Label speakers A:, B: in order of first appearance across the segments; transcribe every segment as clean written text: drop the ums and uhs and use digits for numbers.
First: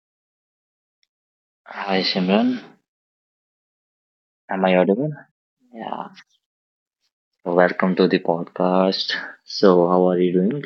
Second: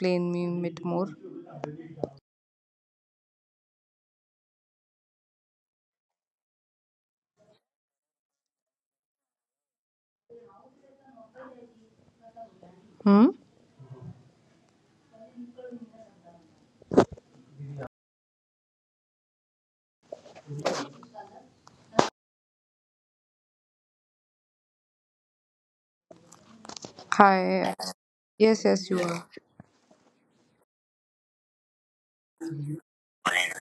A: explain me a bit more. Hmm?
B: Hi Simran, am I
A: Hi.
B: audible?
A: Yes, yes, you
B: Yeah.
A: are.
B: Welcome to the podcast. So, how are you doing?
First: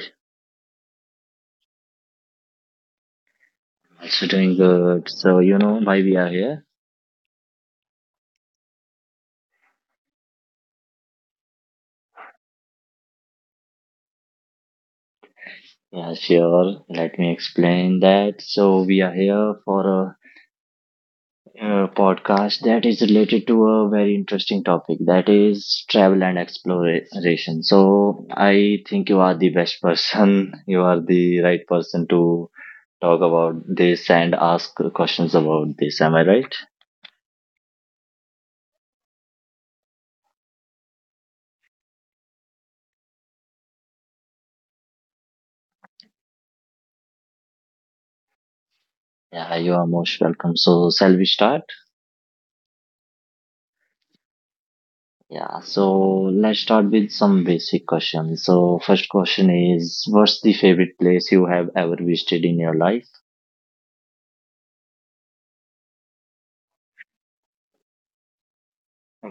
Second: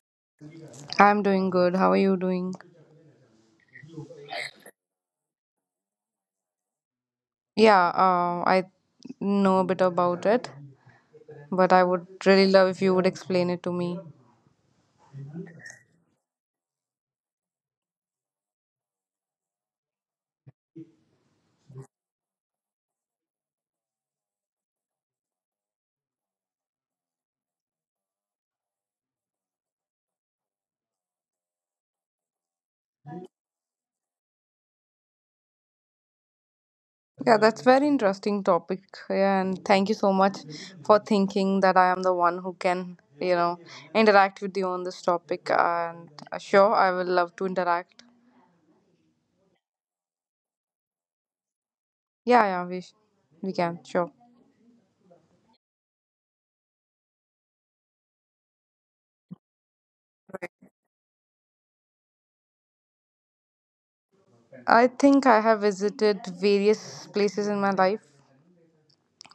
A: I'm doing good. How are you doing?
B: Also doing good. So, you know why we are here?
A: Yeah, I know a bit about it, but I would really love if you would explain it to me.
B: Yeah, sure. Let me explain that. So, we are here for a podcast that is related to a very interesting topic that is travel and exploration. So, I think you are the best person. You are the right person to talk about this and ask questions about this. Am I right?
A: Yeah, that's very interesting topic. Yeah, and thank you so much for thinking that I am the one who can, you know, interact with you on this topic. And sure, I will love to interact.
B: Yeah, hi, you are most welcome. So, shall we start?
A: Yeah, yeah, we can sure.
B: Yeah, so let's start with some basic questions. So, first question is: what's the favorite place you have ever visited in your life?
A: I think I have visited various places in my life,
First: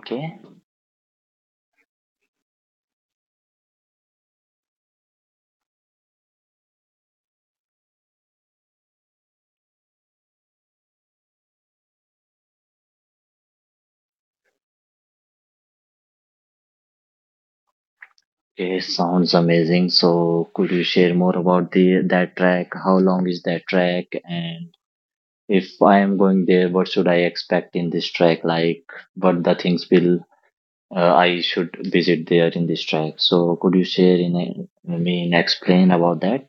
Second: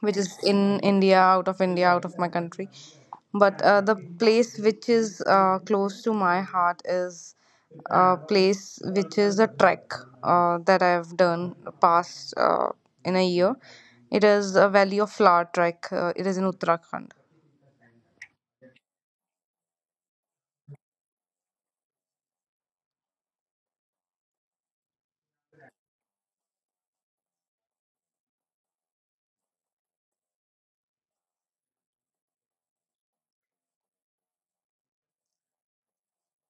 A: which is in India, out of my country. But the place which is close to my heart is a place which is a trek that I've done past in a year. It is a Valley of Flower trek. It is in Uttarakhand.
B: Okay, sounds amazing. So, could you share more about the that track? How long is that track? And if I am going there, what should I expect in this track? Like, what the things will I should visit there in this track? So, could you share in a, me mean explain about that?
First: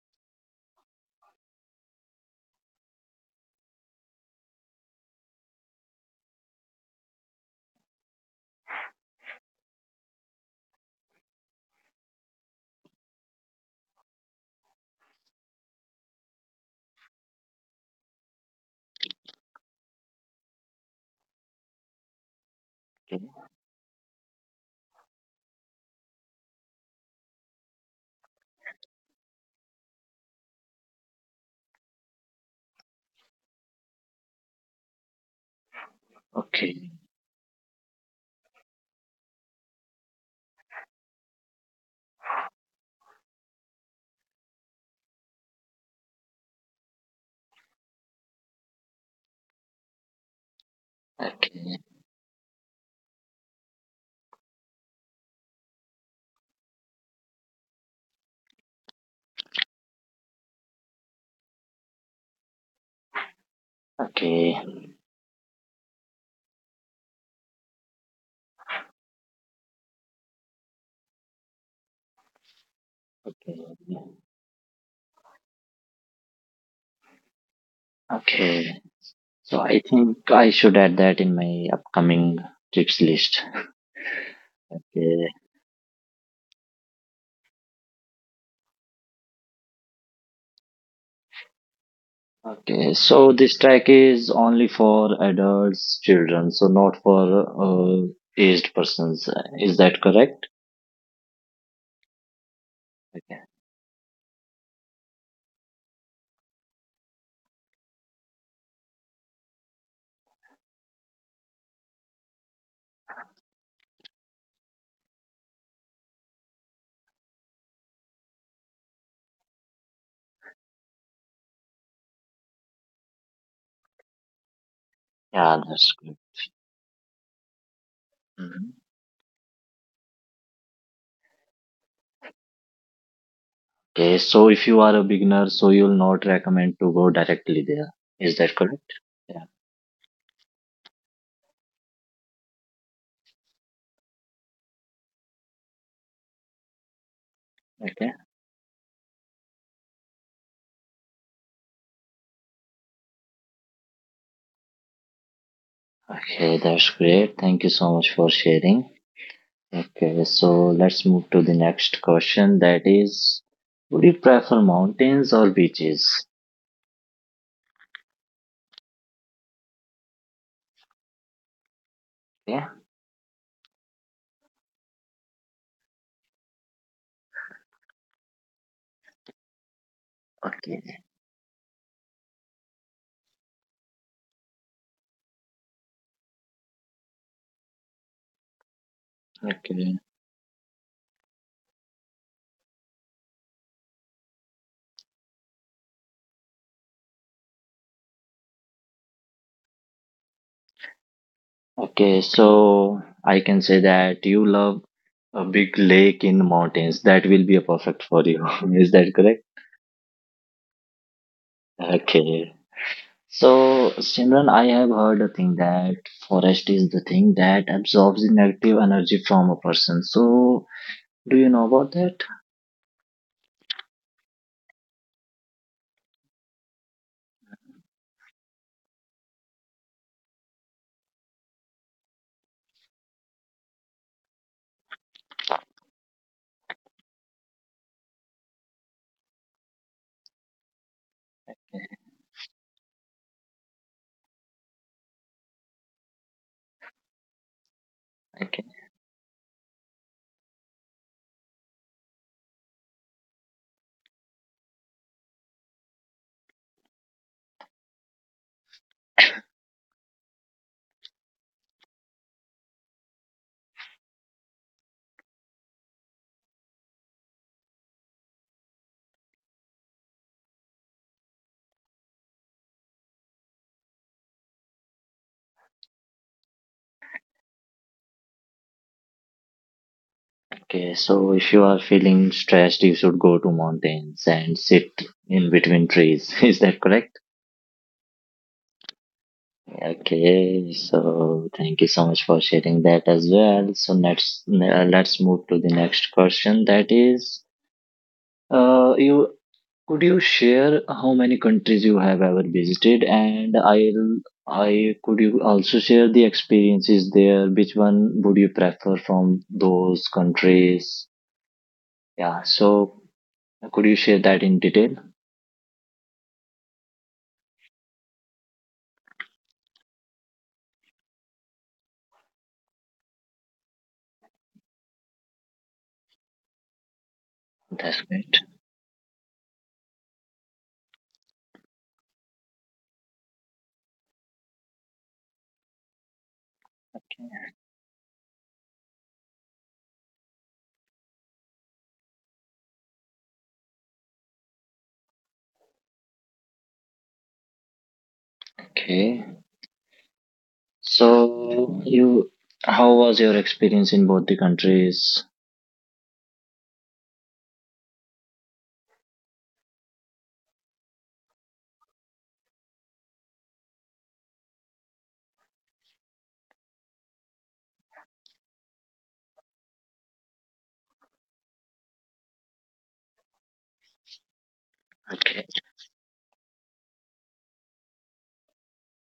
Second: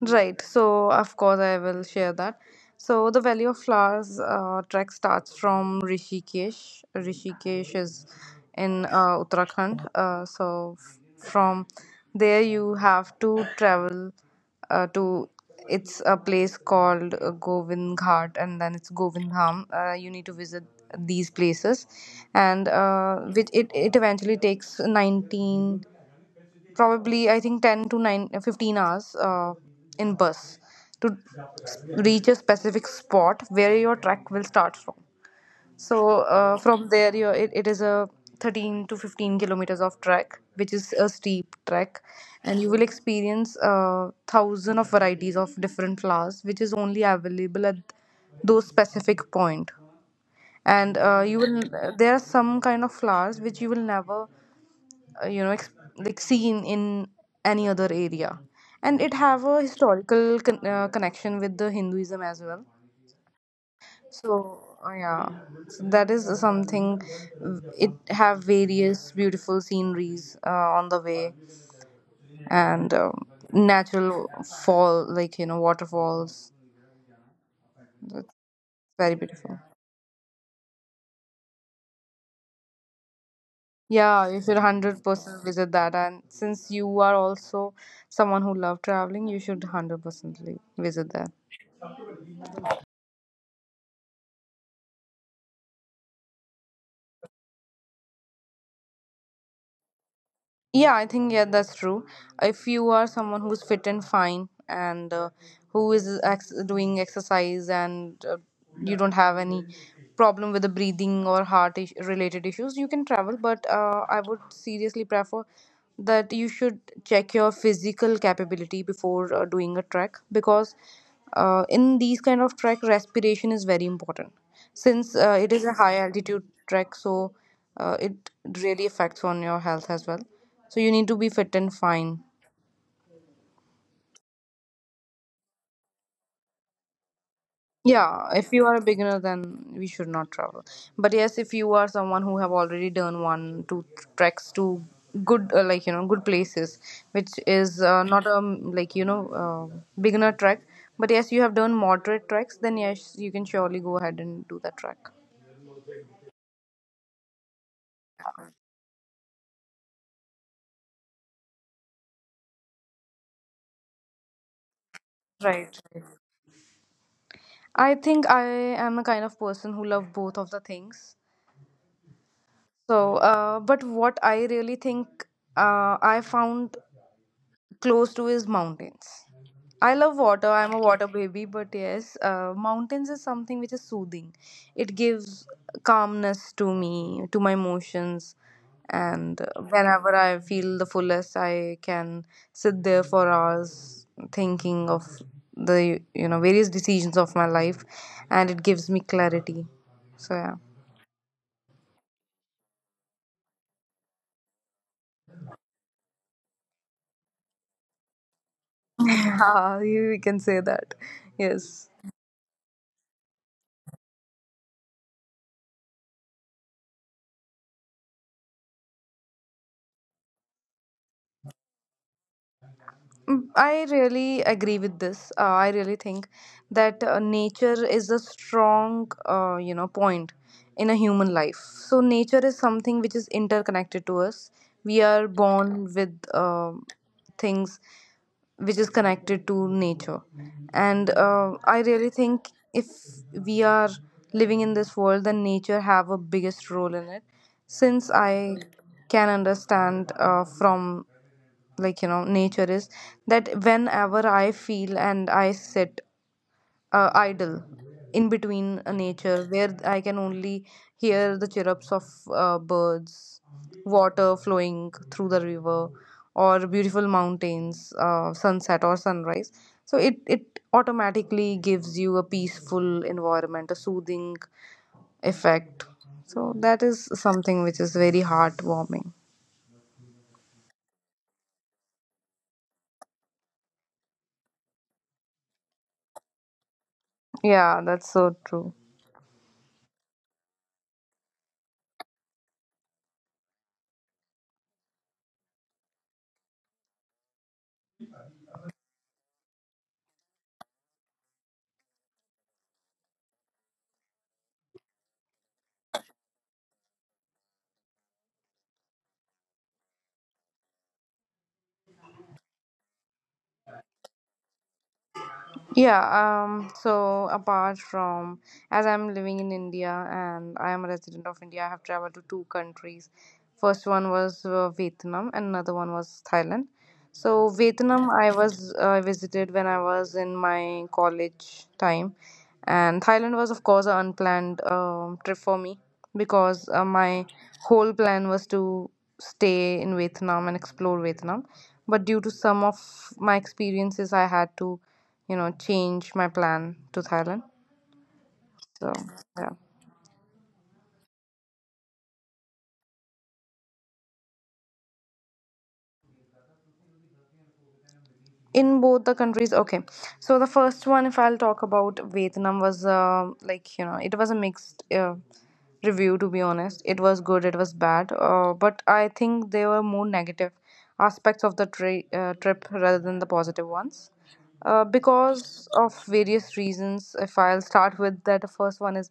A: Right. So, of course, I will share that. So, the Valley of Flowers trek starts from Rishikesh. Rishikesh is in Uttarakhand. From there, you have to travel to it's a place called Govind Ghat and then it's Govindham. You need to visit these places, and it eventually takes 19, probably I think 10 to 9, 15 hours in bus to reach a specific spot where your trek will start from. So from
B: Okay.
A: there, you it is a 13 to 15 kilometers of trek, which is a steep trek, and you will experience thousand of varieties of different flowers, which is only available at those specific point. And you will,
B: Okay.
A: there are some kind of flowers which you will never uh, you know ex- seen in any other area, and it have a historical connection with the Hinduism as well. So
B: Okay,
A: yeah, so that is something. It have various beautiful sceneries on the way, and
B: okay,
A: natural fall, like, you know, waterfalls. That's
B: okay.
A: very beautiful.
B: So I think I should add that in my upcoming trips list.
A: Yeah, you should
B: Okay,
A: 100% visit that, and since you are also someone who love traveling, you should 100% visit that.
B: okay. So this track is only for adults, children, so not for uh, aged persons. Is that correct?
A: Yeah, I think, yeah, that's true. If you are someone
B: Okay.
A: who's fit and fine and who is doing exercise, and you don't have any problem with the breathing or related issues, you can travel. But I would seriously prefer that you should check your physical capability before doing a trek, because in these kind of trek, respiration is very important. Since it
B: Yeah,
A: is a
B: that's
A: high
B: good.
A: altitude trek, so it
B: Mhm.
A: really affects on your health as well, so you need to be fit and fine.
B: Okay, so if you are a beginner, so you'll not recommend to go directly there.
A: Yeah,
B: Is
A: if
B: that
A: you are a
B: correct?
A: beginner,
B: Yeah.
A: then we should not travel. But yes, if you are someone who have already done one, two treks to good, good places, which is
B: Okay.
A: not a uh, beginner trek. But yes, you have done moderate treks, then yes, you can surely go ahead and do that trek.
B: Okay, that's great. Thank you so much for sharing. Okay, so let's move to the next question. That is, would you prefer mountains or
A: Right.
B: beaches?
A: I think I am a kind of person who love both of the things.
B: Yeah.
A: So but what I really think, I found close to is mountains. I love water. I'm a
B: Okay.
A: water baby, but yes, mountains is something which is soothing. It gives calmness to me, to my emotions, and
B: Okay.
A: whenever I feel the fullest, I can sit there for hours thinking of the, various decisions of my life, and it gives me clarity. So yeah.
B: Okay. So I can say that you love a big lake in mountains. That will be a perfect for you. Is that correct?
A: Yeah, you can say that. Yes.
B: Okay. So Simran, I have heard a thing that forest is the thing that absorbs the negative energy from a person. So do you know about that?
A: Mm, I really agree with this. I really think that nature is a strong, you know, point in a human life. So nature is something which is interconnected to us. We are born with things which is connected to nature, and I really think if we are living in this world, then nature have a biggest role in it. Since I can understand from, like, nature is that whenever I feel and I sit idle in between a nature where I can only hear the chirrups of birds, water flowing through the river, or beautiful mountains, sunset or sunrise. So it automatically gives you a peaceful environment, a soothing effect. So that is something which is very heartwarming.
B: Okay, so if you are feeling stressed, you should go to mountains and sit in between trees. Is that correct?
A: Yeah, that's so true.
B: Okay, so thank you so much for sharing that as well. So let's move to the next question. That is, you could you share how many countries you have ever visited, and I could you also share the experiences there. Which one would you prefer from those countries? Yeah, so could you share that in detail?
A: Yeah, so apart from, as I'm living in India and I am a resident of India, I have traveled to two countries. First one was Vietnam, and another one was Thailand. So
B: That's
A: Vietnam, I
B: great.
A: was visited when I was in my college time, and Thailand was, of course, an unplanned trip for me, because my whole plan was to stay in Vietnam and explore Vietnam, but due to some of my experiences, I had to, you know, change my plan to Thailand, so
B: Okay.
A: yeah.
B: So how was your experience in both the countries?
A: In both the countries, okay. So the first one, if I'll talk about Vietnam, was it was a mixed review. To be honest, it was good, it was bad, but I think there were more negative aspects of the trip rather than the positive ones,
B: Okay.
A: because of various reasons. If I'll start with that, the first one is,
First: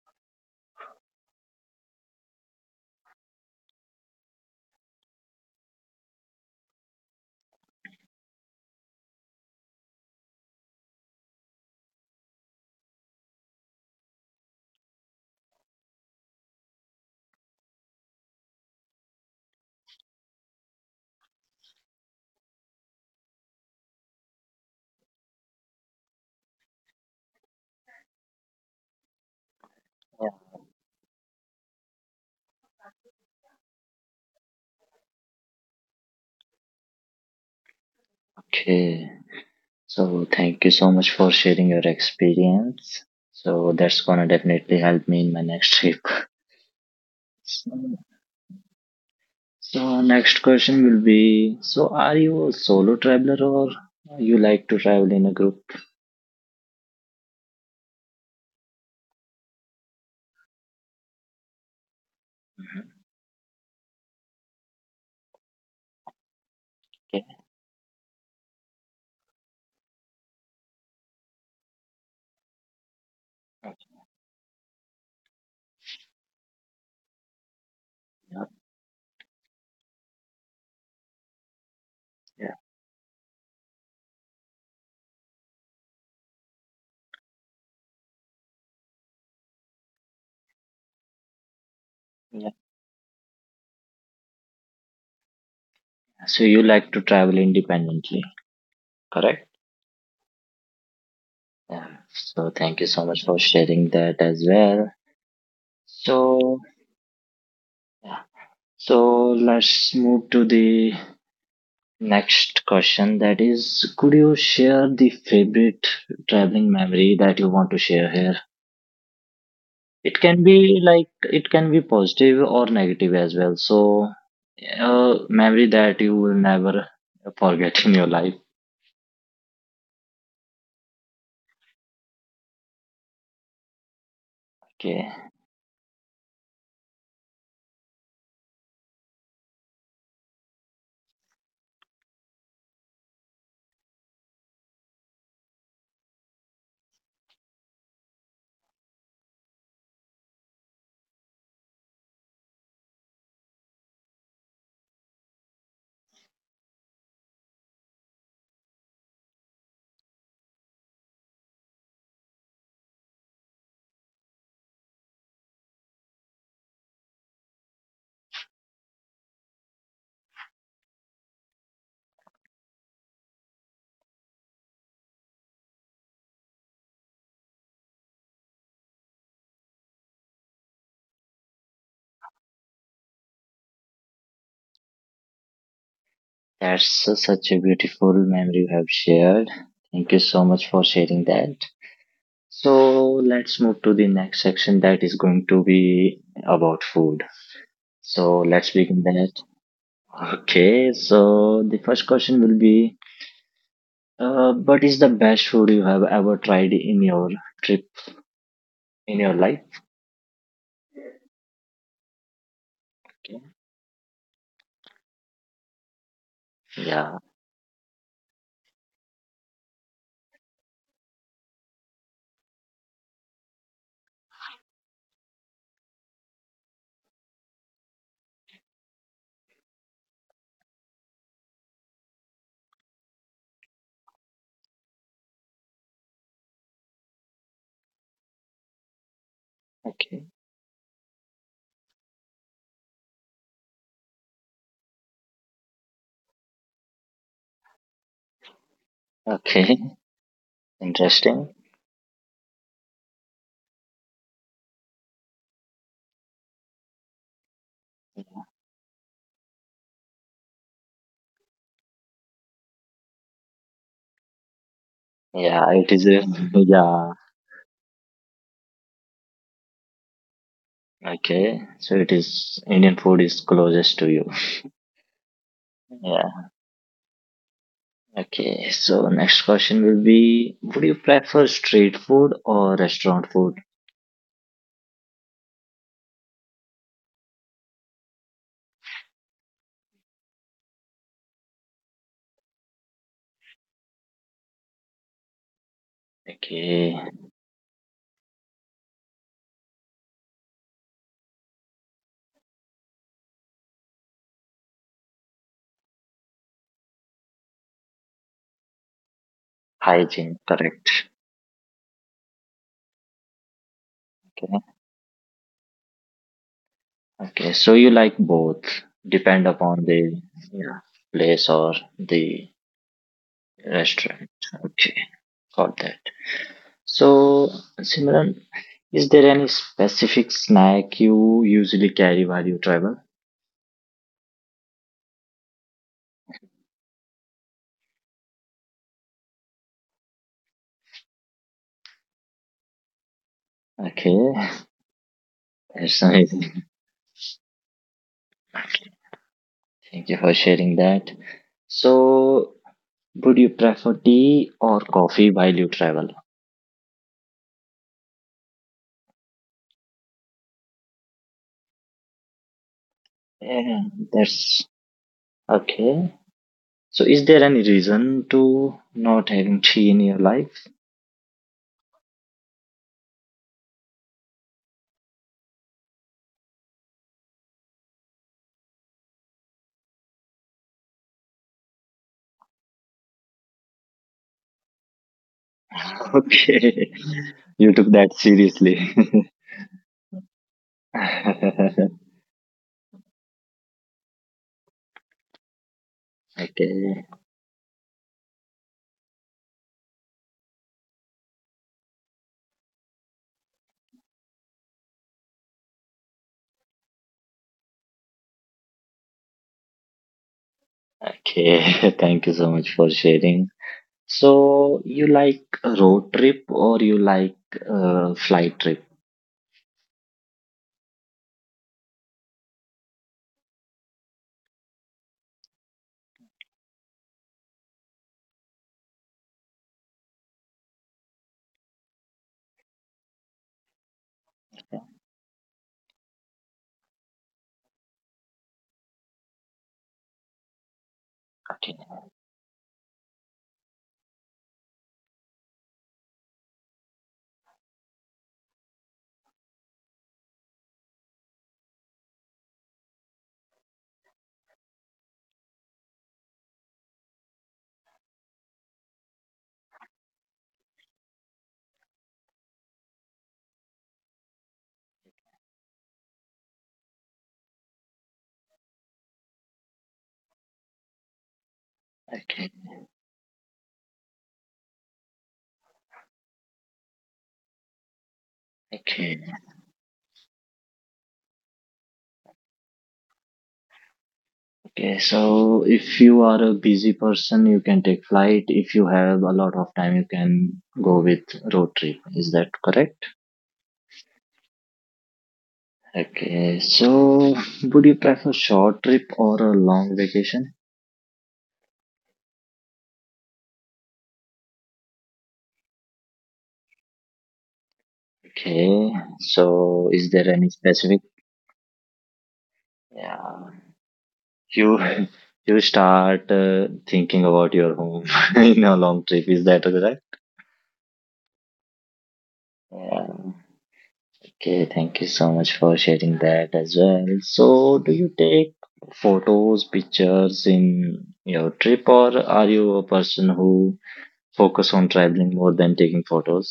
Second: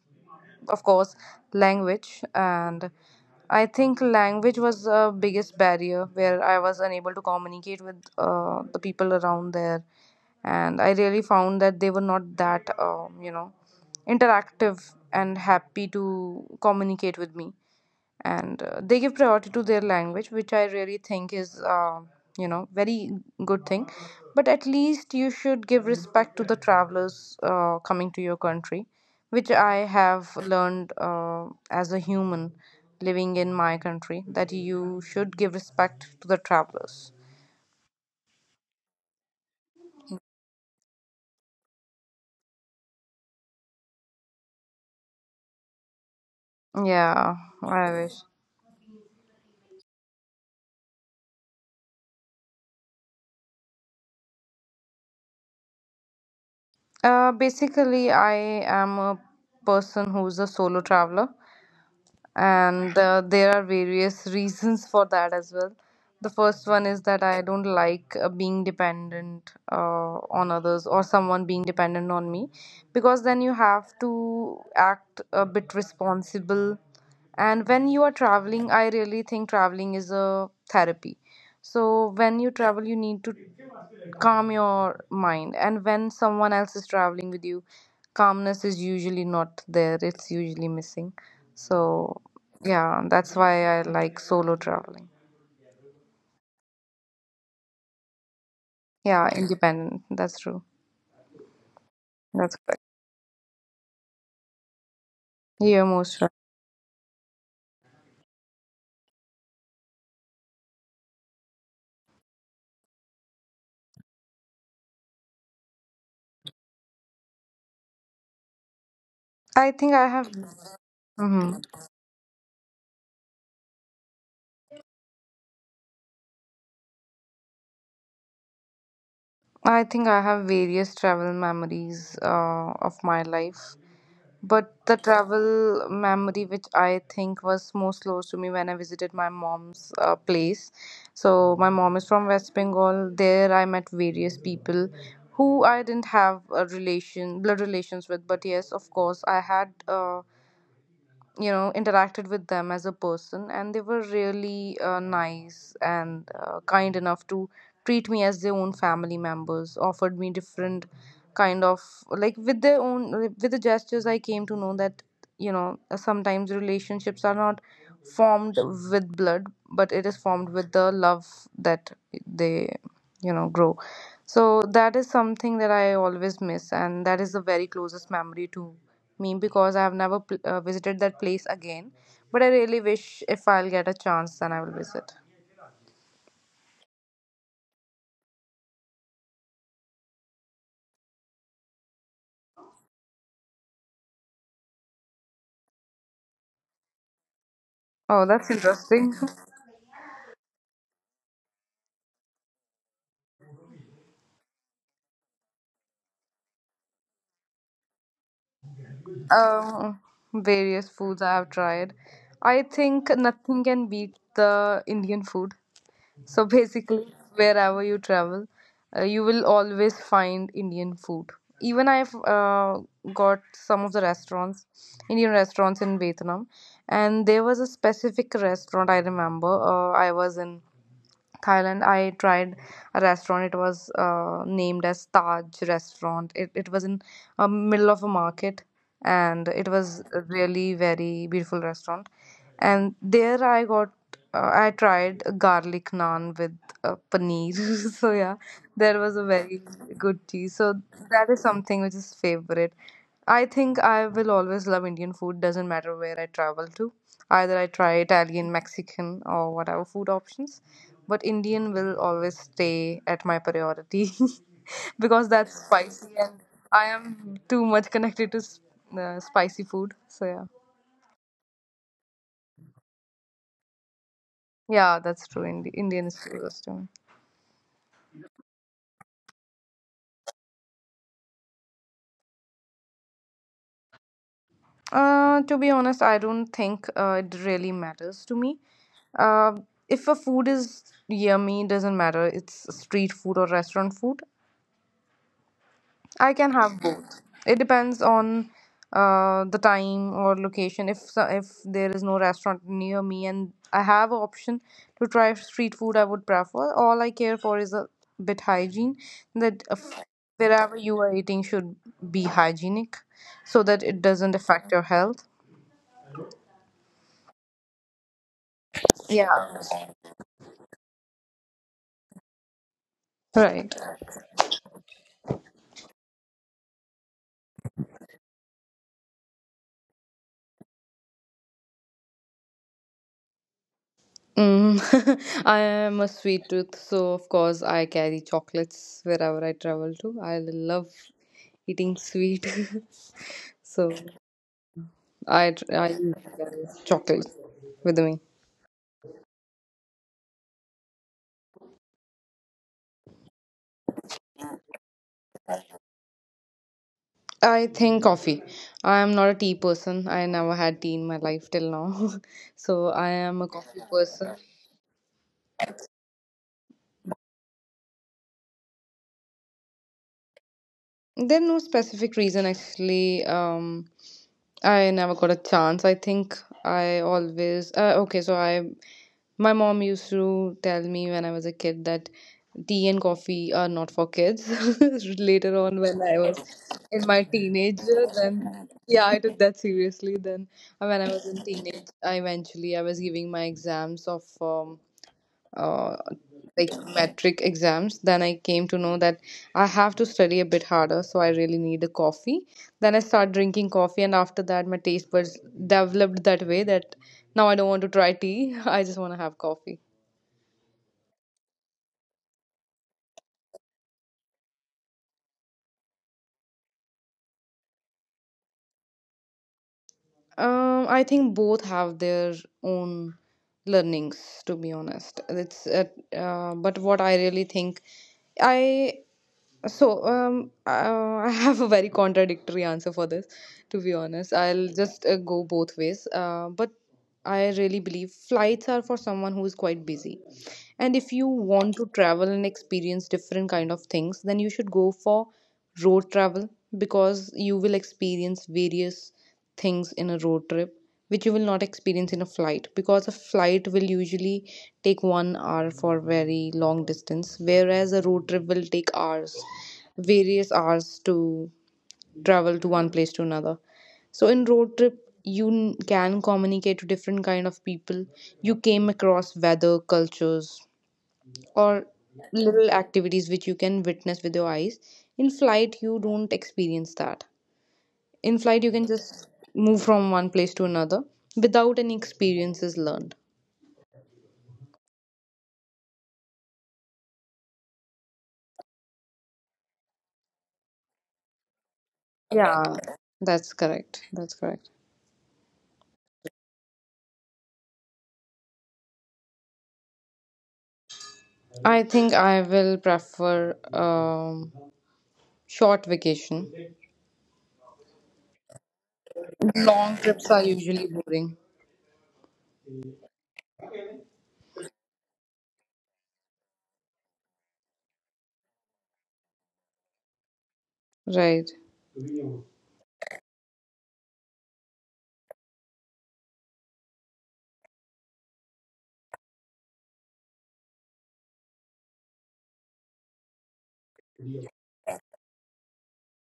A: of course, language, and I think language was the biggest barrier, where I was unable to communicate with the people around there. And I really found that they were not that, you know, interactive and happy to communicate with me, and they give priority to their language, which I really think is, you know, very good thing. But at least you should give respect to the travelers coming to your country, which I have learned as a human living in my country, that you should give respect to the travelers.
B: Okay. So thank you so much for sharing your experience. So that's gonna definitely help me in my next trip.
A: Yeah,
B: So,
A: I wish.
B: so next question will be: so are you a solo traveler or you like to travel in a group?
A: Basically, I am a person who's a solo traveler, and there are various reasons for that as well. The first one is
B: Okay.
A: that I don't like being dependent on others, or someone being dependent on me, because then you have to act a bit responsible. And when you are
B: Yeah.
A: traveling, I really think traveling is a therapy. So when you
B: Yeah.
A: travel, you need to calm your mind, and when someone else is traveling with you, calmness is usually not there, it's usually missing. So
B: Yeah.
A: yeah, that's why I like solo traveling.
B: So you like to travel independently,
A: Yeah,
B: correct?
A: independent, that's true.
B: Yeah. So
A: That's
B: thank
A: correct.
B: you so much for sharing that as well.
A: You're most right.
B: So So let's move to the next question. That is, could you share the favorite traveling memory that you want to share here?
A: I think I
B: It
A: have.
B: can be like it
A: Hmm.
B: can be positive or negative as well. So, a memory that you will never forget in your life.
A: I think I have various travel memories of my life. But the
B: Okay,
A: travel memory which I think was most close to me, when I visited my mom's place. So my mom is from West Bengal. There, I met various people who I didn't have a relation, blood relations with. But yes, of course, I had, you know, interacted with them as a person, and they were really nice and kind enough to treat me as their own family members, offered me different kind of, like, with their own, with the gestures. I came to know that, sometimes relationships are not formed with blood, but it is formed with the love that they, grow. So that is something that I always miss, and that is the very closest memory to me, because I have never visited that place again, but I really wish, if I'll get a chance, then I will visit.
B: that's such a beautiful memory you have shared. Thank you so much for sharing that. So let's move to the next section that is going to be about food.
A: Oh,
B: So
A: that's
B: let's begin
A: interesting.
B: that. Okay, so the first question will be what is the best food you have ever tried in your trip in your life?
A: Um, Various foods I have tried. I think
B: Okay.
A: nothing can beat the Indian food. So basically,
B: Yeah.
A: wherever you travel, you will always find Indian food. Even I've got some of the restaurants, Indian restaurants in Vietnam, and there was a specific restaurant I remember. I was in Thailand, I tried a restaurant. It was named as Taj Restaurant. It was in a middle of a market, and it was
B: Okay.
A: a really very beautiful restaurant. And there I got, I tried a garlic naan with paneer. So yeah, there was a very
B: Okay.
A: good tea. So that is
B: Interesting.
A: something which is favorite. I think I will always love Indian food, doesn't matter where I travel to. Either I try Italian, Mexican, or whatever food options, but Indian will always stay at my priority because
B: Yeah,
A: that's
B: it is
A: spicy,
B: a,
A: and I
B: yeah.
A: am too much connected to spicy food. So, yeah.
B: Okay. So it is Indian food is closest to you.
A: Yeah, that's true. Indian is
B: Yeah.
A: closest to me.
B: Okay. So next question will be: would you prefer street food or restaurant food?
A: To be honest, I don't think it really matters to me. Uh, if a food is yummy, it doesn't matter. It's street food or restaurant food. I can have
B: Okay.
A: both. It depends on the time or location. If if there is no restaurant near me and I have an option to try street food, I would prefer. All I care for is a bit hygiene that
B: Hygiene,
A: wherever you
B: correct.
A: are eating should be hygienic, so that it doesn't affect your health.
B: Okay, so you like both,
A: Yeah.
B: depend upon the yeah, place or the
A: Right.
B: restaurant. Okay, got that. So, Simran, is there any specific snack you usually carry while you travel?
A: I am a sweet tooth, so of course I carry chocolates wherever I travel to. I love eating sweet, so
B: Okay,
A: I
B: that's amazing.
A: carry chocolate with me.
B: Thank you for sharing that. So, would you prefer tea or coffee while you travel?
A: I think coffee. I am not a tea person. I never had tea in my life till now, so I am a
B: Yeah,
A: coffee person.
B: that's okay. So, is there any reason to not having tea in your life?
A: There's no specific reason actually. I never got a chance. I think. I always okay. So I My mom used to tell me when I was a kid that tea and coffee are not for kids. Later on, when I was
B: Okay.
A: in my
B: You
A: teenage,
B: took that
A: then
B: seriously.
A: yeah, I took that seriously. Then when I was in teenage, I eventually I was giving my exams of uh, like
B: okay.
A: metric exams. Then I came to know that I have to study a bit harder, so I really need a coffee. Then I start drinking coffee, and after that my taste buds developed that way that now I don't want to try tea. I just want to have coffee.
B: Okay. Thank you so much for sharing. So you like a road trip or you like a flight trip?
A: I think both have their own learnings, to be honest. It's but what I really think, I. So, I have a very contradictory answer for this, to be honest. I'll just go both ways. But I really believe flights are for someone who is quite busy. And if you
B: Okay.
A: want to travel and experience different kind of things, then you should go for road travel, because you will experience various things in a road trip which you will not experience in a flight, because a flight will usually take 1 hour for very long distance, whereas a road trip will take hours, various hours, to travel to one place to another. So in road trip you can communicate to different kind of people. You came across weather, cultures, or
B: Okay.
A: little activities which you can witness with your eyes. In flight you don't experience that. In flight you can
B: Okay.
A: just move from one place to another, without any experiences learned.
B: Okay. So if you are a busy person, you can take flight. If you have a lot of time, you can go with road trip. Is that
A: Yeah.
B: correct?
A: That's correct, that's correct.
B: Okay. So would you prefer short trip or a long vacation?
A: I think I will prefer short vacation.
B: Okay. So
A: Long
B: is there
A: trips
B: any
A: are usually
B: specific
A: boring.
B: yeah, you you start thinking about your home in a long trip. Is that right?
A: Right.
B: Yeah. Okay. Thank you so much for sharing that as well. So, do you take photos, pictures in your trip, or are you a person who focus on traveling more than taking photos?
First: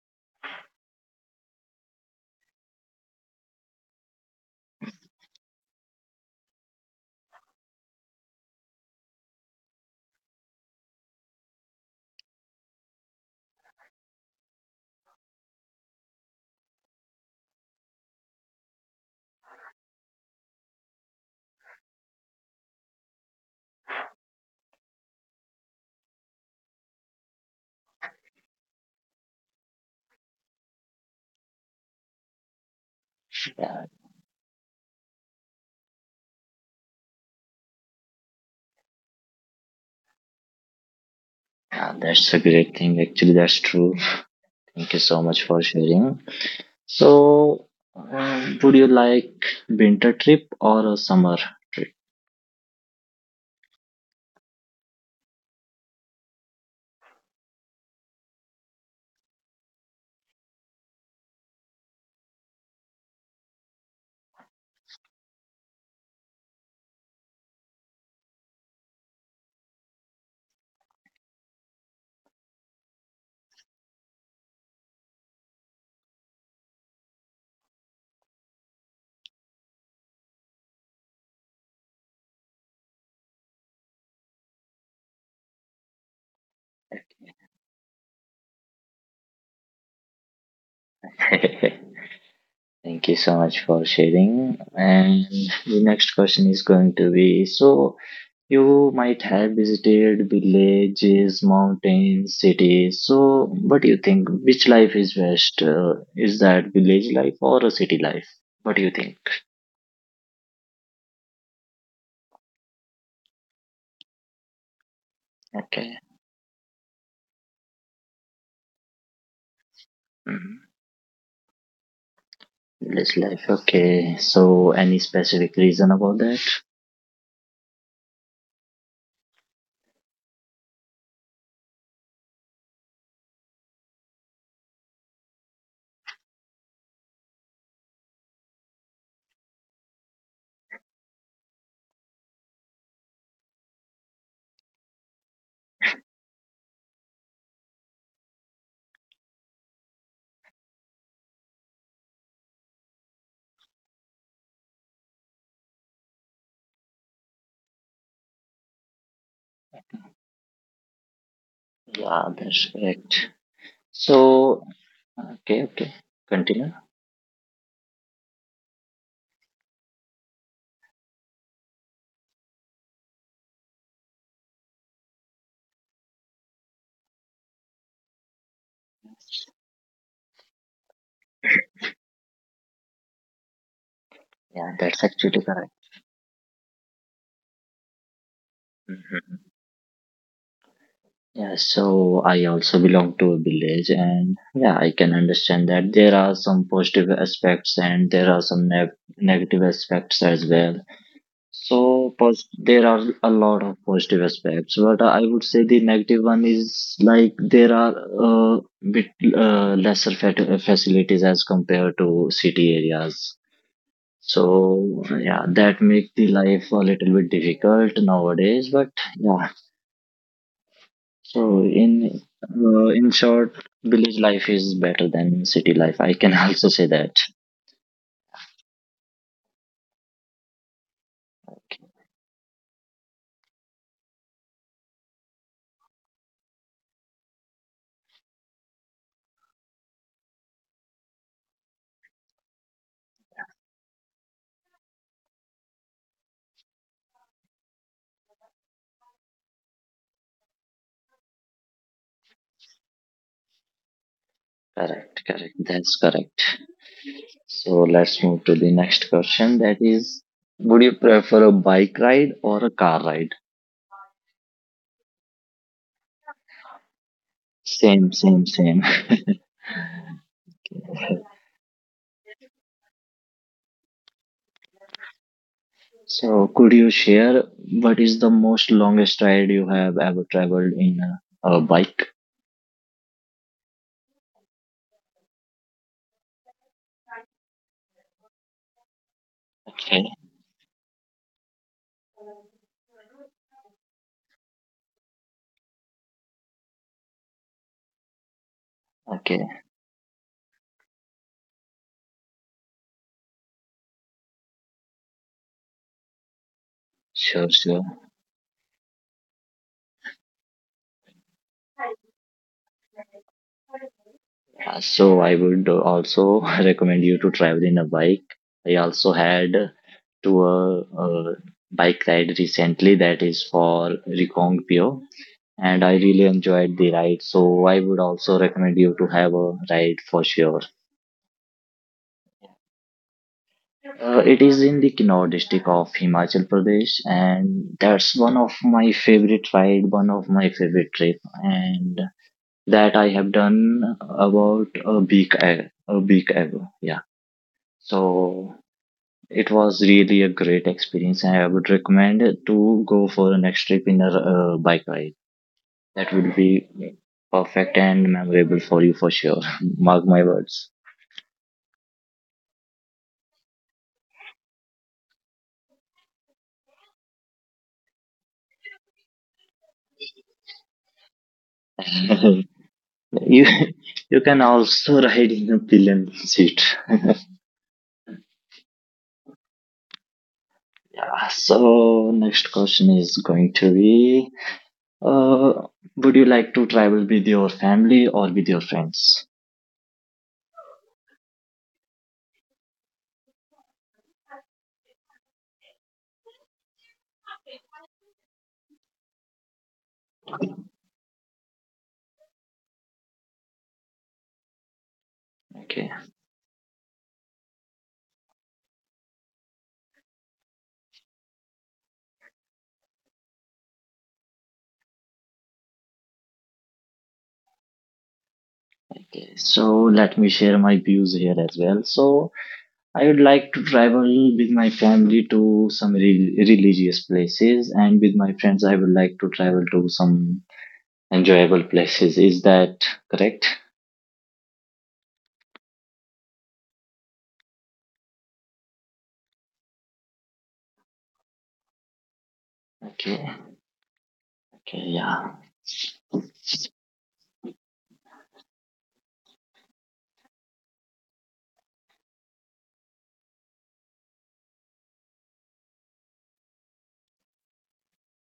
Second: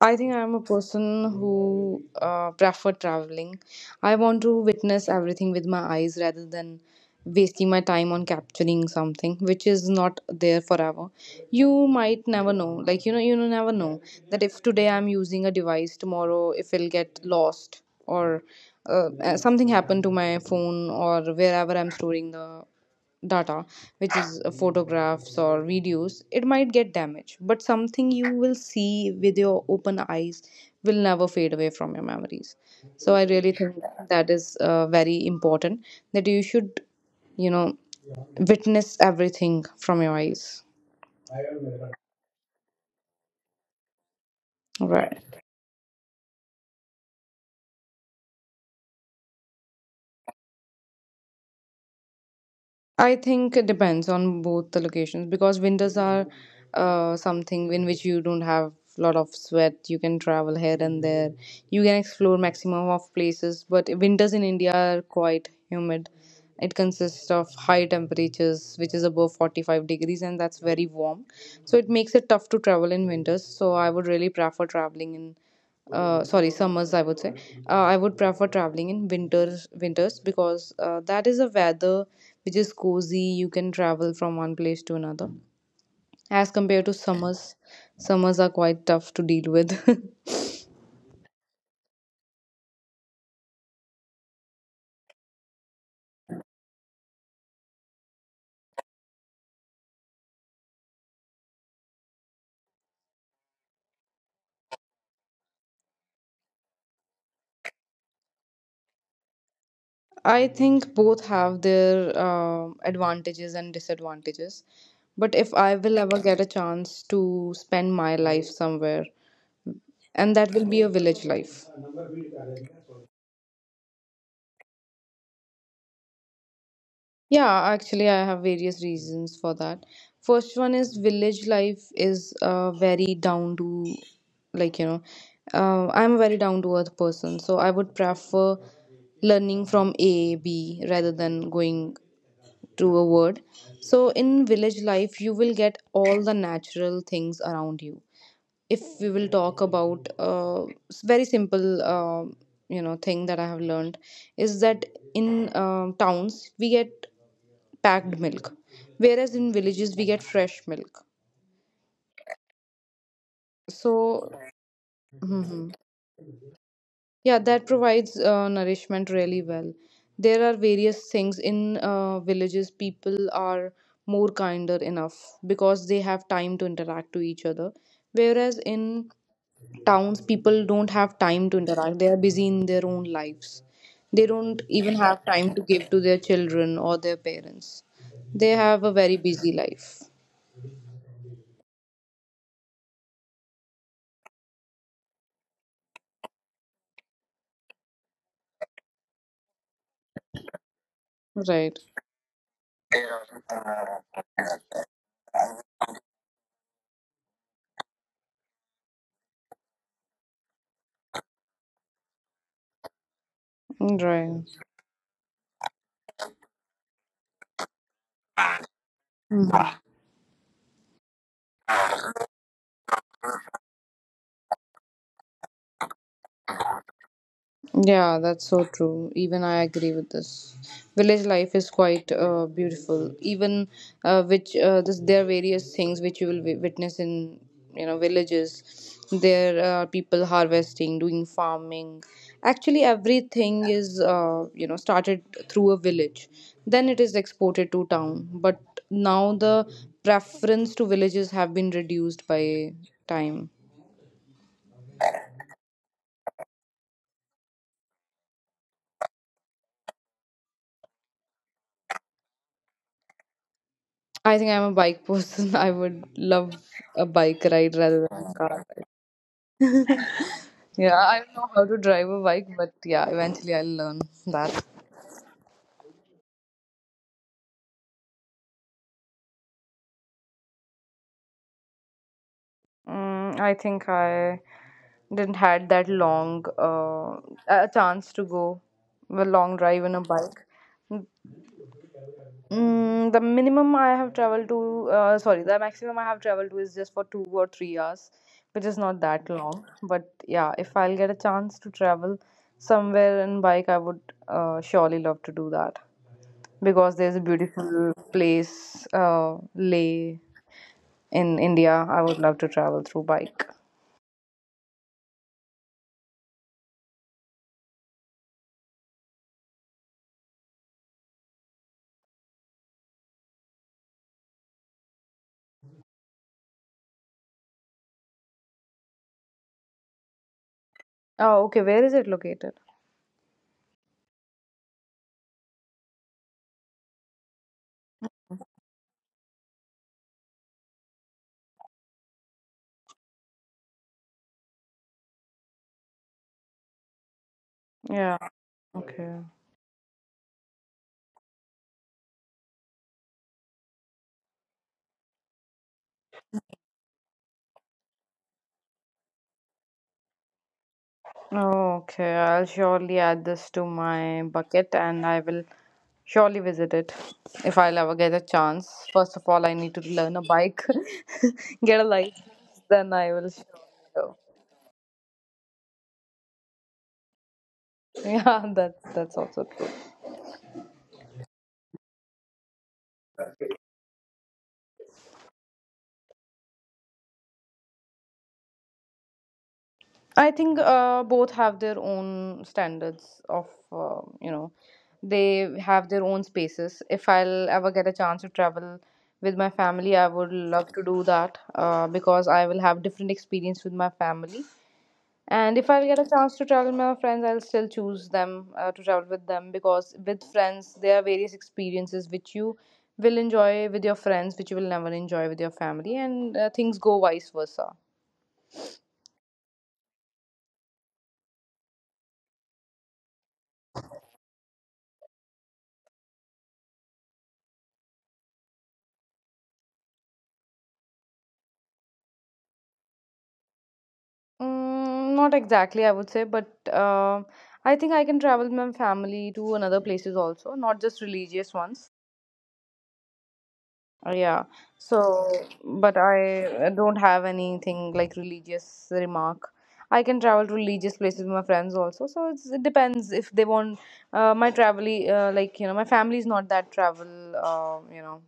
A: I think I'm a person who prefer traveling. I want to witness everything with my eyes rather than wasting my time on capturing something which is not there forever. You might never know. Like, you know, you never know that if today I'm using a device, tomorrow if it'll get lost, or something happened to my phone or wherever I'm storing the data, which is photographs or videos, it might get damaged. But something you will see with your open eyes will never fade away from your memories. So I really think
B: Yeah,
A: that is very important, that you should, you know, witness everything from your eyes.
B: yeah, that's a great thing. Actually, that's true. Thank you
A: Right.
B: so much for sharing. So, would you like winter trip or a summer trip?
A: I think it depends on both the locations, because winters are something in which you don't have a lot of sweat. You can travel here and there. You can explore maximum of places, but winters in India are quite humid. It consists of high temperatures, which is above 45 degrees, and that's very warm. So it makes it tough to travel in winters. So I would really prefer traveling in sorry summers, I would say, I would prefer traveling in winters, because that is a weather which is cozy. You can travel from one place to another as compared to summers. Summers are quite tough to deal with.
B: Thank you so much for sharing. And the next question is going to be: so you might have visited villages, mountains, cities. So, what do you think? Which life is best? Is that village life or a city life? What do you think?
A: I think both have their advantages and disadvantages. But if I will
B: Okay.
A: ever get a chance to spend my life somewhere, and that will
B: Mhm.
A: be a village life.
B: Village life. Okay. So, any specific reason about that?
A: Yeah, actually, I have various reasons for that. First one is village life is very down to, like, you know, I'm a very down to earth person. So I would prefer learning from A, B rather than going to a word. So in village life, you will get all the natural things around you. If we will talk about very simple, you know, thing that I have learned is that in towns we get packed milk, whereas in villages we get fresh milk.
B: Yeah, that's correct.
A: So,
B: So, okay,
A: mhm.
B: okay. Continue.
A: Yeah, that provides nourishment really well. There are various things in villages. People are more kinder enough because they have time to interact to each other, whereas in towns, people don't have time to interact, they are busy in their own lives. They don't
B: Yeah,
A: even
B: that's
A: have
B: actually
A: time to
B: correct.
A: give to their children or their parents. They have a very busy life.
B: Yeah, so I also belong to a village, and yeah, I can understand that there are some positive aspects and there are some ne negative aspects as well.
A: Right.
B: So, pos there are a lot of positive aspects, but I would say the negative one is like there are a bit lesser facilities as compared to city areas. So,
A: Right.
B: yeah, that make the life a little bit difficult nowadays, but
A: Mm.
B: yeah, so in short, village life is better than city life. I can also say that.
A: Yeah, that's so true. Even I agree with this. Village life is quite beautiful. Even which this, there are various things which you will witness in, you know, villages. There are people harvesting, doing farming. Actually, everything is you know, started through a village. Then it is exported to town. But now the preference to villages have been reduced by time.
B: Correct, correct. That's correct. So let's move to the next question. That is, would you prefer a bike ride or a car ride?
A: I think I'm a bike person. I would love a bike ride rather
B: Same,
A: than a
B: same,
A: car
B: same.
A: ride. Yeah, I don't know how to drive a bike, but yeah, eventually I'll learn that.
B: So could you share what is the most longest ride you have ever traveled in a bike?
A: I think I didn't had that long a chance to go a long drive on a
B: Okay,
A: bike. The minimum I have traveled to, sorry, the maximum I have traveled to is just for 2 or 3 hours, which is not that
B: okay.
A: long. But yeah, if I'll get a chance to travel somewhere in bike, I would surely love to do that, because there's a
B: Sure, sure.
A: beautiful place, Leh in India. I would love to travel through bike.
B: So I would also recommend you to travel in a bike. I also had to a bike ride recently that is for Pio, and I really enjoyed the ride. So I would also recommend you to have a ride for sure.
A: Oh, okay. Where is it located?
B: It is in the Kinnaur district of Himachal Pradesh, and that's one of my favorite ride, one of my favorite trip, and that I have done about a week ago. Yeah. So
A: Yeah. Okay.
B: it was really a great experience, and I would recommend to go for a next trip in a bike ride. That will be perfect and memorable for you for sure. Mark my words.
A: Okay, I'll surely add this to my bucket, and I will surely visit it if I'll ever get a chance. First of all, I need to learn a bike, get a license, then I will
B: you
A: surely go.
B: you can also ride in a pillion seat.
A: Yeah, that's also true.
B: So next question is going to be: uh, would you like to travel with your family or with your friends?
A: I think both have their own standards of you know, they have their own spaces. If I'll ever get a chance to travel with my family, I would love to do that because I will have different experience with my family. And if I'll
B: Okay.
A: get a chance to travel with my friends, I'll still choose them to travel with them, because with friends, there are various experiences which you will enjoy with your friends, which you will never enjoy with your family, and things go vice versa.
B: Okay. So let me share my views here as well. So I would like to travel with my family to some re- religious places, and with my friends, I would like to travel to some enjoyable places. Is that correct?
A: Not exactly, I would say, but uh, I think I can travel with my family to another places also, not just religious ones.
B: Okay,
A: Yeah.
B: okay,
A: So,
B: yeah,
A: but I don't have anything like religious remark. I can travel to religious places with my friends also. So it's, it depends if they want my travel, like, you know, my family is not that travel, you know,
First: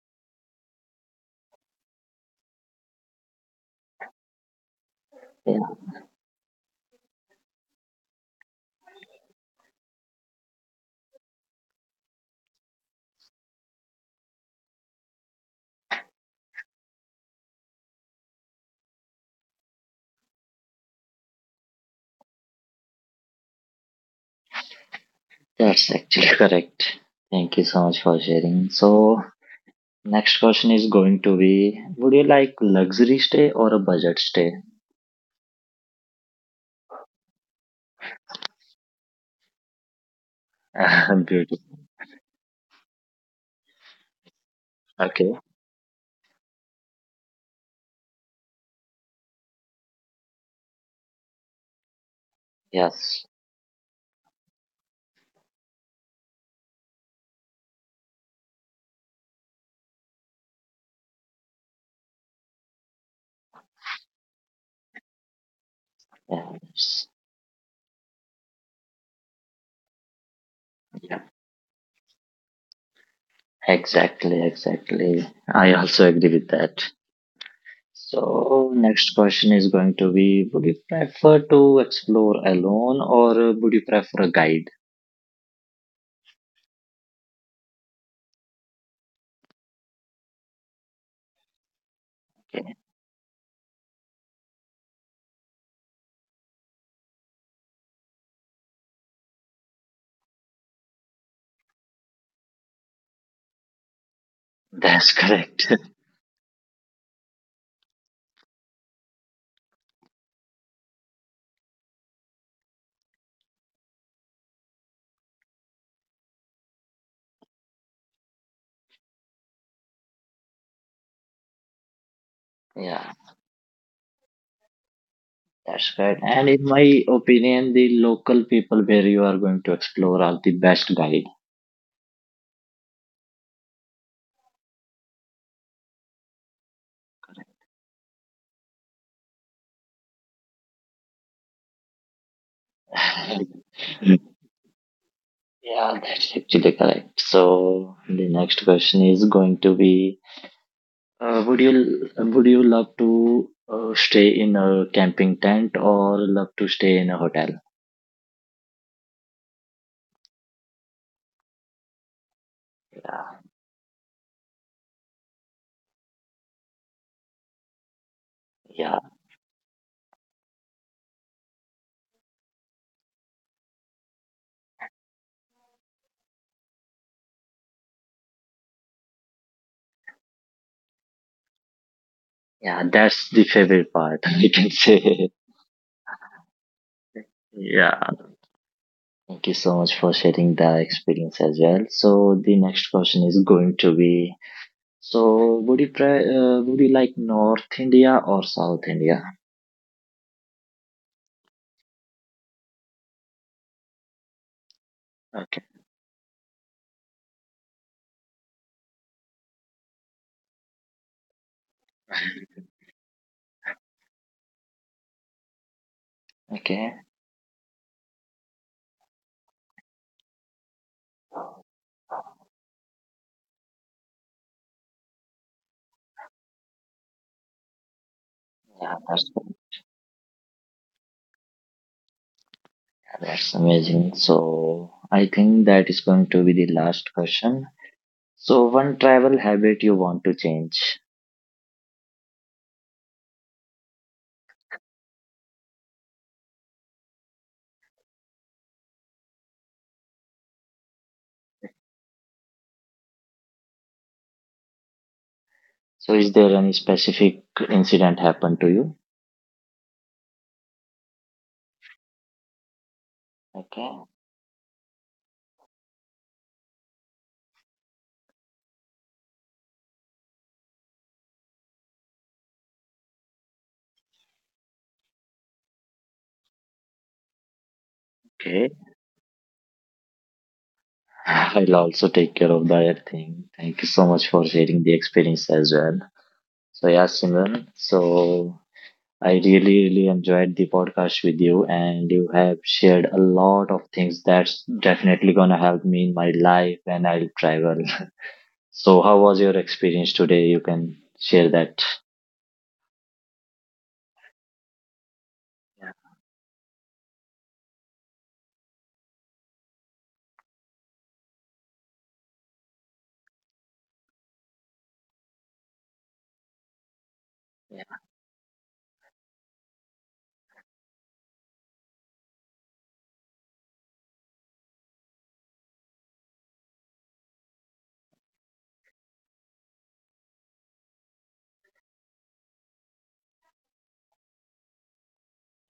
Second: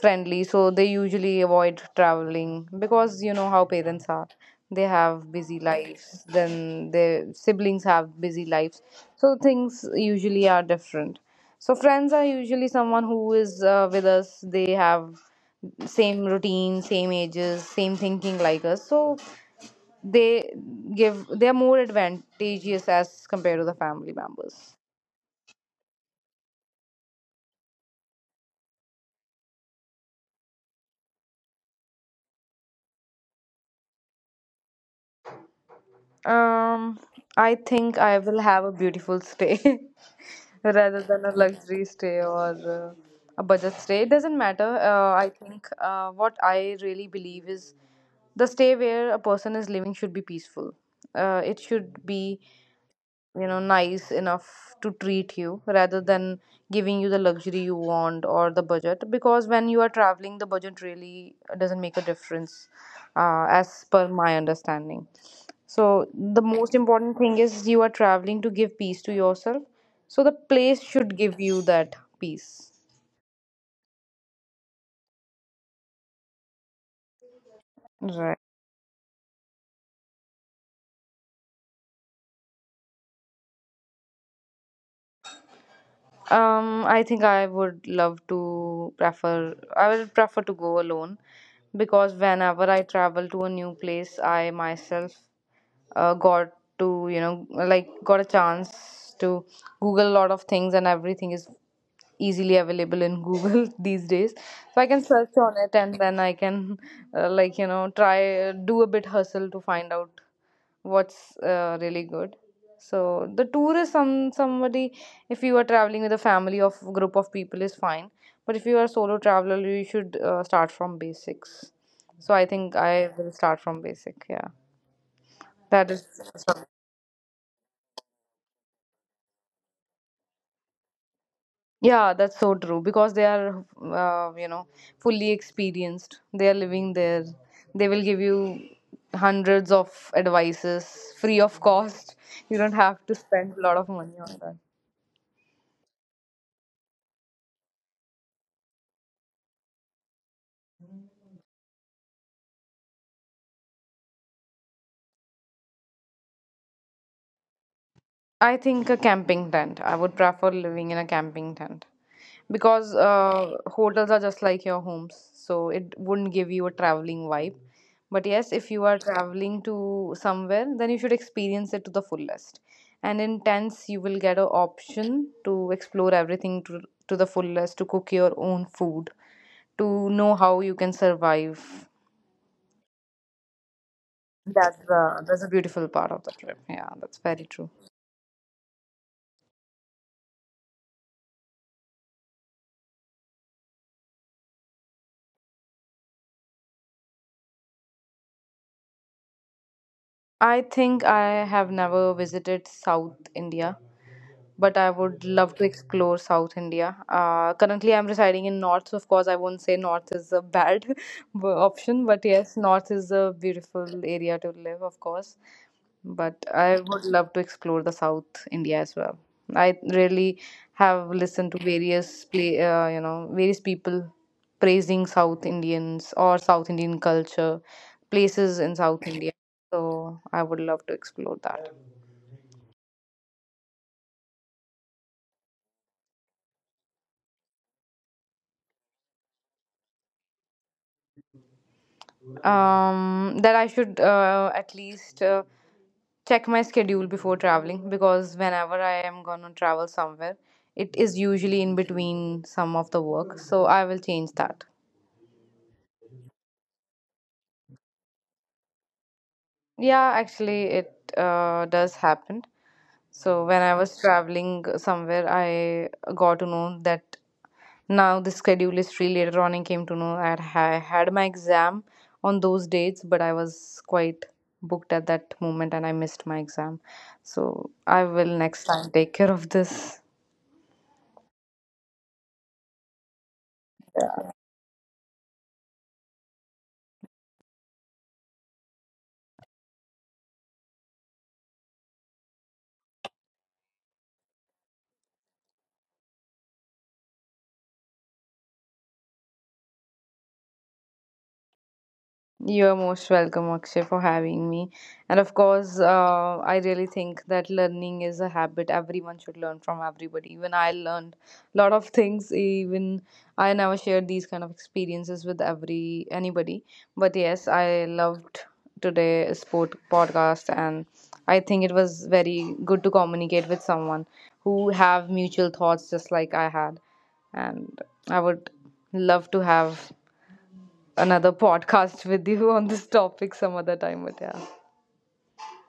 A: friendly, so they usually avoid traveling, because you know how parents are. They have busy
B: yeah,
A: lives, then their siblings have busy lives. So things usually are different. So friends are usually someone who is with us. They have same routine, same ages, same thinking like us. So they give, they are more advantageous as compared to the family members.
B: that's actually correct. Thank you so much for sharing. So, next question is going to be: would you like luxury stay or a budget stay?
A: Um, I think I will have a beautiful stay rather than a
B: Beautiful.
A: luxury stay, or a budget stay. It doesn't matter. I
B: Okay,
A: think what I really believe is the stay where a person is living should be peaceful. It should be,
B: yes,
A: you know, nice enough to treat you, rather than giving you the luxury you want or the budget. Because when you are traveling, the budget really doesn't make a difference, as per my understanding. So, the most
B: yes,
A: important thing is you are traveling to give peace to yourself. So, the place should
B: yeah,
A: give you that peace.
B: exactly, exactly. I also agree with that.
A: Right.
B: So, next question is going to be: would you prefer to explore alone or would you prefer a guide?
A: I think I would love to prefer, I will prefer to go alone, because whenever
B: Okay,
A: I travel to a new place, I myself got to, you know, like, got a chance to google a lot of things, and everything is easily available in google these days. So I can
B: that's
A: search on
B: correct.
A: it, and then I can like, you know, try do a bit hustle to find out what's really good. So the tour is somebody, if you are traveling with a family of group of people, is fine. But if you are solo traveler, you should start from basics. So I think I
B: yeah,
A: will start from basic. Yeah, that
B: that's
A: is.
B: correct. And in my opinion, the local people where you are going to explore are the best guide.
A: Yeah, that's so true, because they are, you know, fully experienced. They are living there. They will give you hundreds of advices free of cost. You don't have to spend a lot of money
B: Mm,
A: on that.
B: yeah, that's actually correct. So, the next question is going to be would you love to stay in a camping tent or love to stay in a hotel?
A: I think a camping tent. I would prefer living in a camping tent, because
B: Yeah.
A: hotels are just like your homes, so it wouldn't give you a traveling vibe. But yes, if you are
B: Yeah.
A: traveling to somewhere, then you should experience it to the fullest. And in tents, you will get an option to explore everything to the fullest, to cook your own food, to know how you can survive.
B: Yeah, that's the favorite part, I can say.
A: That's a beautiful part of the trip. Yeah, that's very true.
B: Yeah. Thank you so much for sharing that experience as well. So the next question is going to be so would you would you like North India or South India?
A: I think I have never visited South India, but I would love
B: Okay.
A: to explore South India. Currently, I'm residing in North, so of course, I won't say North is a bad option, but yes, North is a beautiful area to live, of course, but I
B: Okay,
A: would love to explore the South India as well. I really have listened to various play, you know, various people praising South Indians or South Indian culture, places in
B: yeah,
A: South India. So I would love to explore that.
B: that's amazing. So I think that is going to be the last question. So one travel habit you want to change.
A: That I should at least check my schedule before traveling, because whenever I am gonna travel somewhere, it is usually in between some of the work. So I will change that.
B: So is there any specific incident happened to you?
A: Yeah, actually, it does happen. So when I
B: Okay.
A: was traveling somewhere, I got to know that now the schedule is free. Later on, I came to know that I had my exam on those dates, but I was quite booked at that moment, and I missed my exam. So I will next
B: Okay.
A: time take care of this.
B: I'll also take care of that thing. Thank you so much for sharing the experience as well. So yeah, Simran. So I really, really enjoyed the podcast with you, and you have shared a lot of things that's definitely gonna help me in my life when I'll travel. So how was your experience today? You can share that.
A: You're most welcome, Akshay, for having me. And of course,
B: Yeah,
A: I really think that learning is a habit everyone should learn from everybody. Even I learned a lot of things. Even I never shared these kind of experiences with every anybody. But yes,
B: yeah.
A: I loved today's sport podcast, and I think it was very good to communicate with someone who have mutual thoughts just like I had. And I would love to have another podcast with you on this topic some other time. But yeah,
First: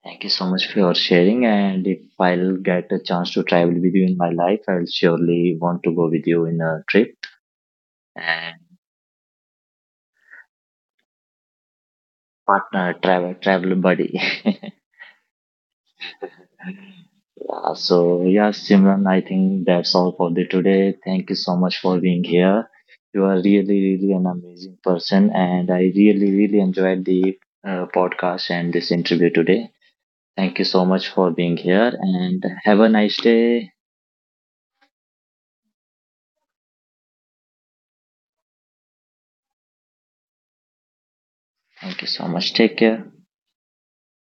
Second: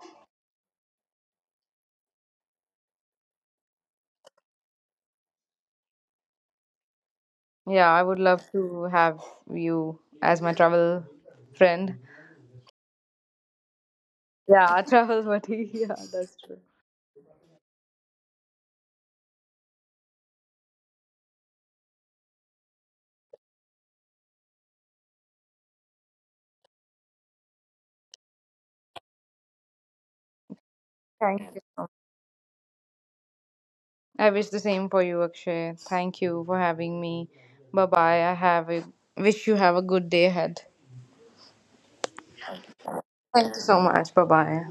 B: Thank you so much for your sharing. And if I'll get a chance to travel with you in my life, I'll surely want to go with you in a trip.
A: yeah, I would love
B: And
A: to have you as my travel friend.
B: partner, travel, travel buddy.
A: Yeah, travel buddy. Yeah, that's true.
B: Yeah, so yeah, Simran, I think that's all for the today. Thank you so much for being here. You are really, really an amazing person, and I really, really enjoyed the podcast and this interview today. Thank you so much for
A: Thank
B: being
A: you.
B: here, and have a nice day.
A: I wish the same for you, Akshay. Thank you for having me. Bye bye. I have a wish you have a good day ahead.
B: Thank you so much. Take care.
A: Thank you so much. Bye bye.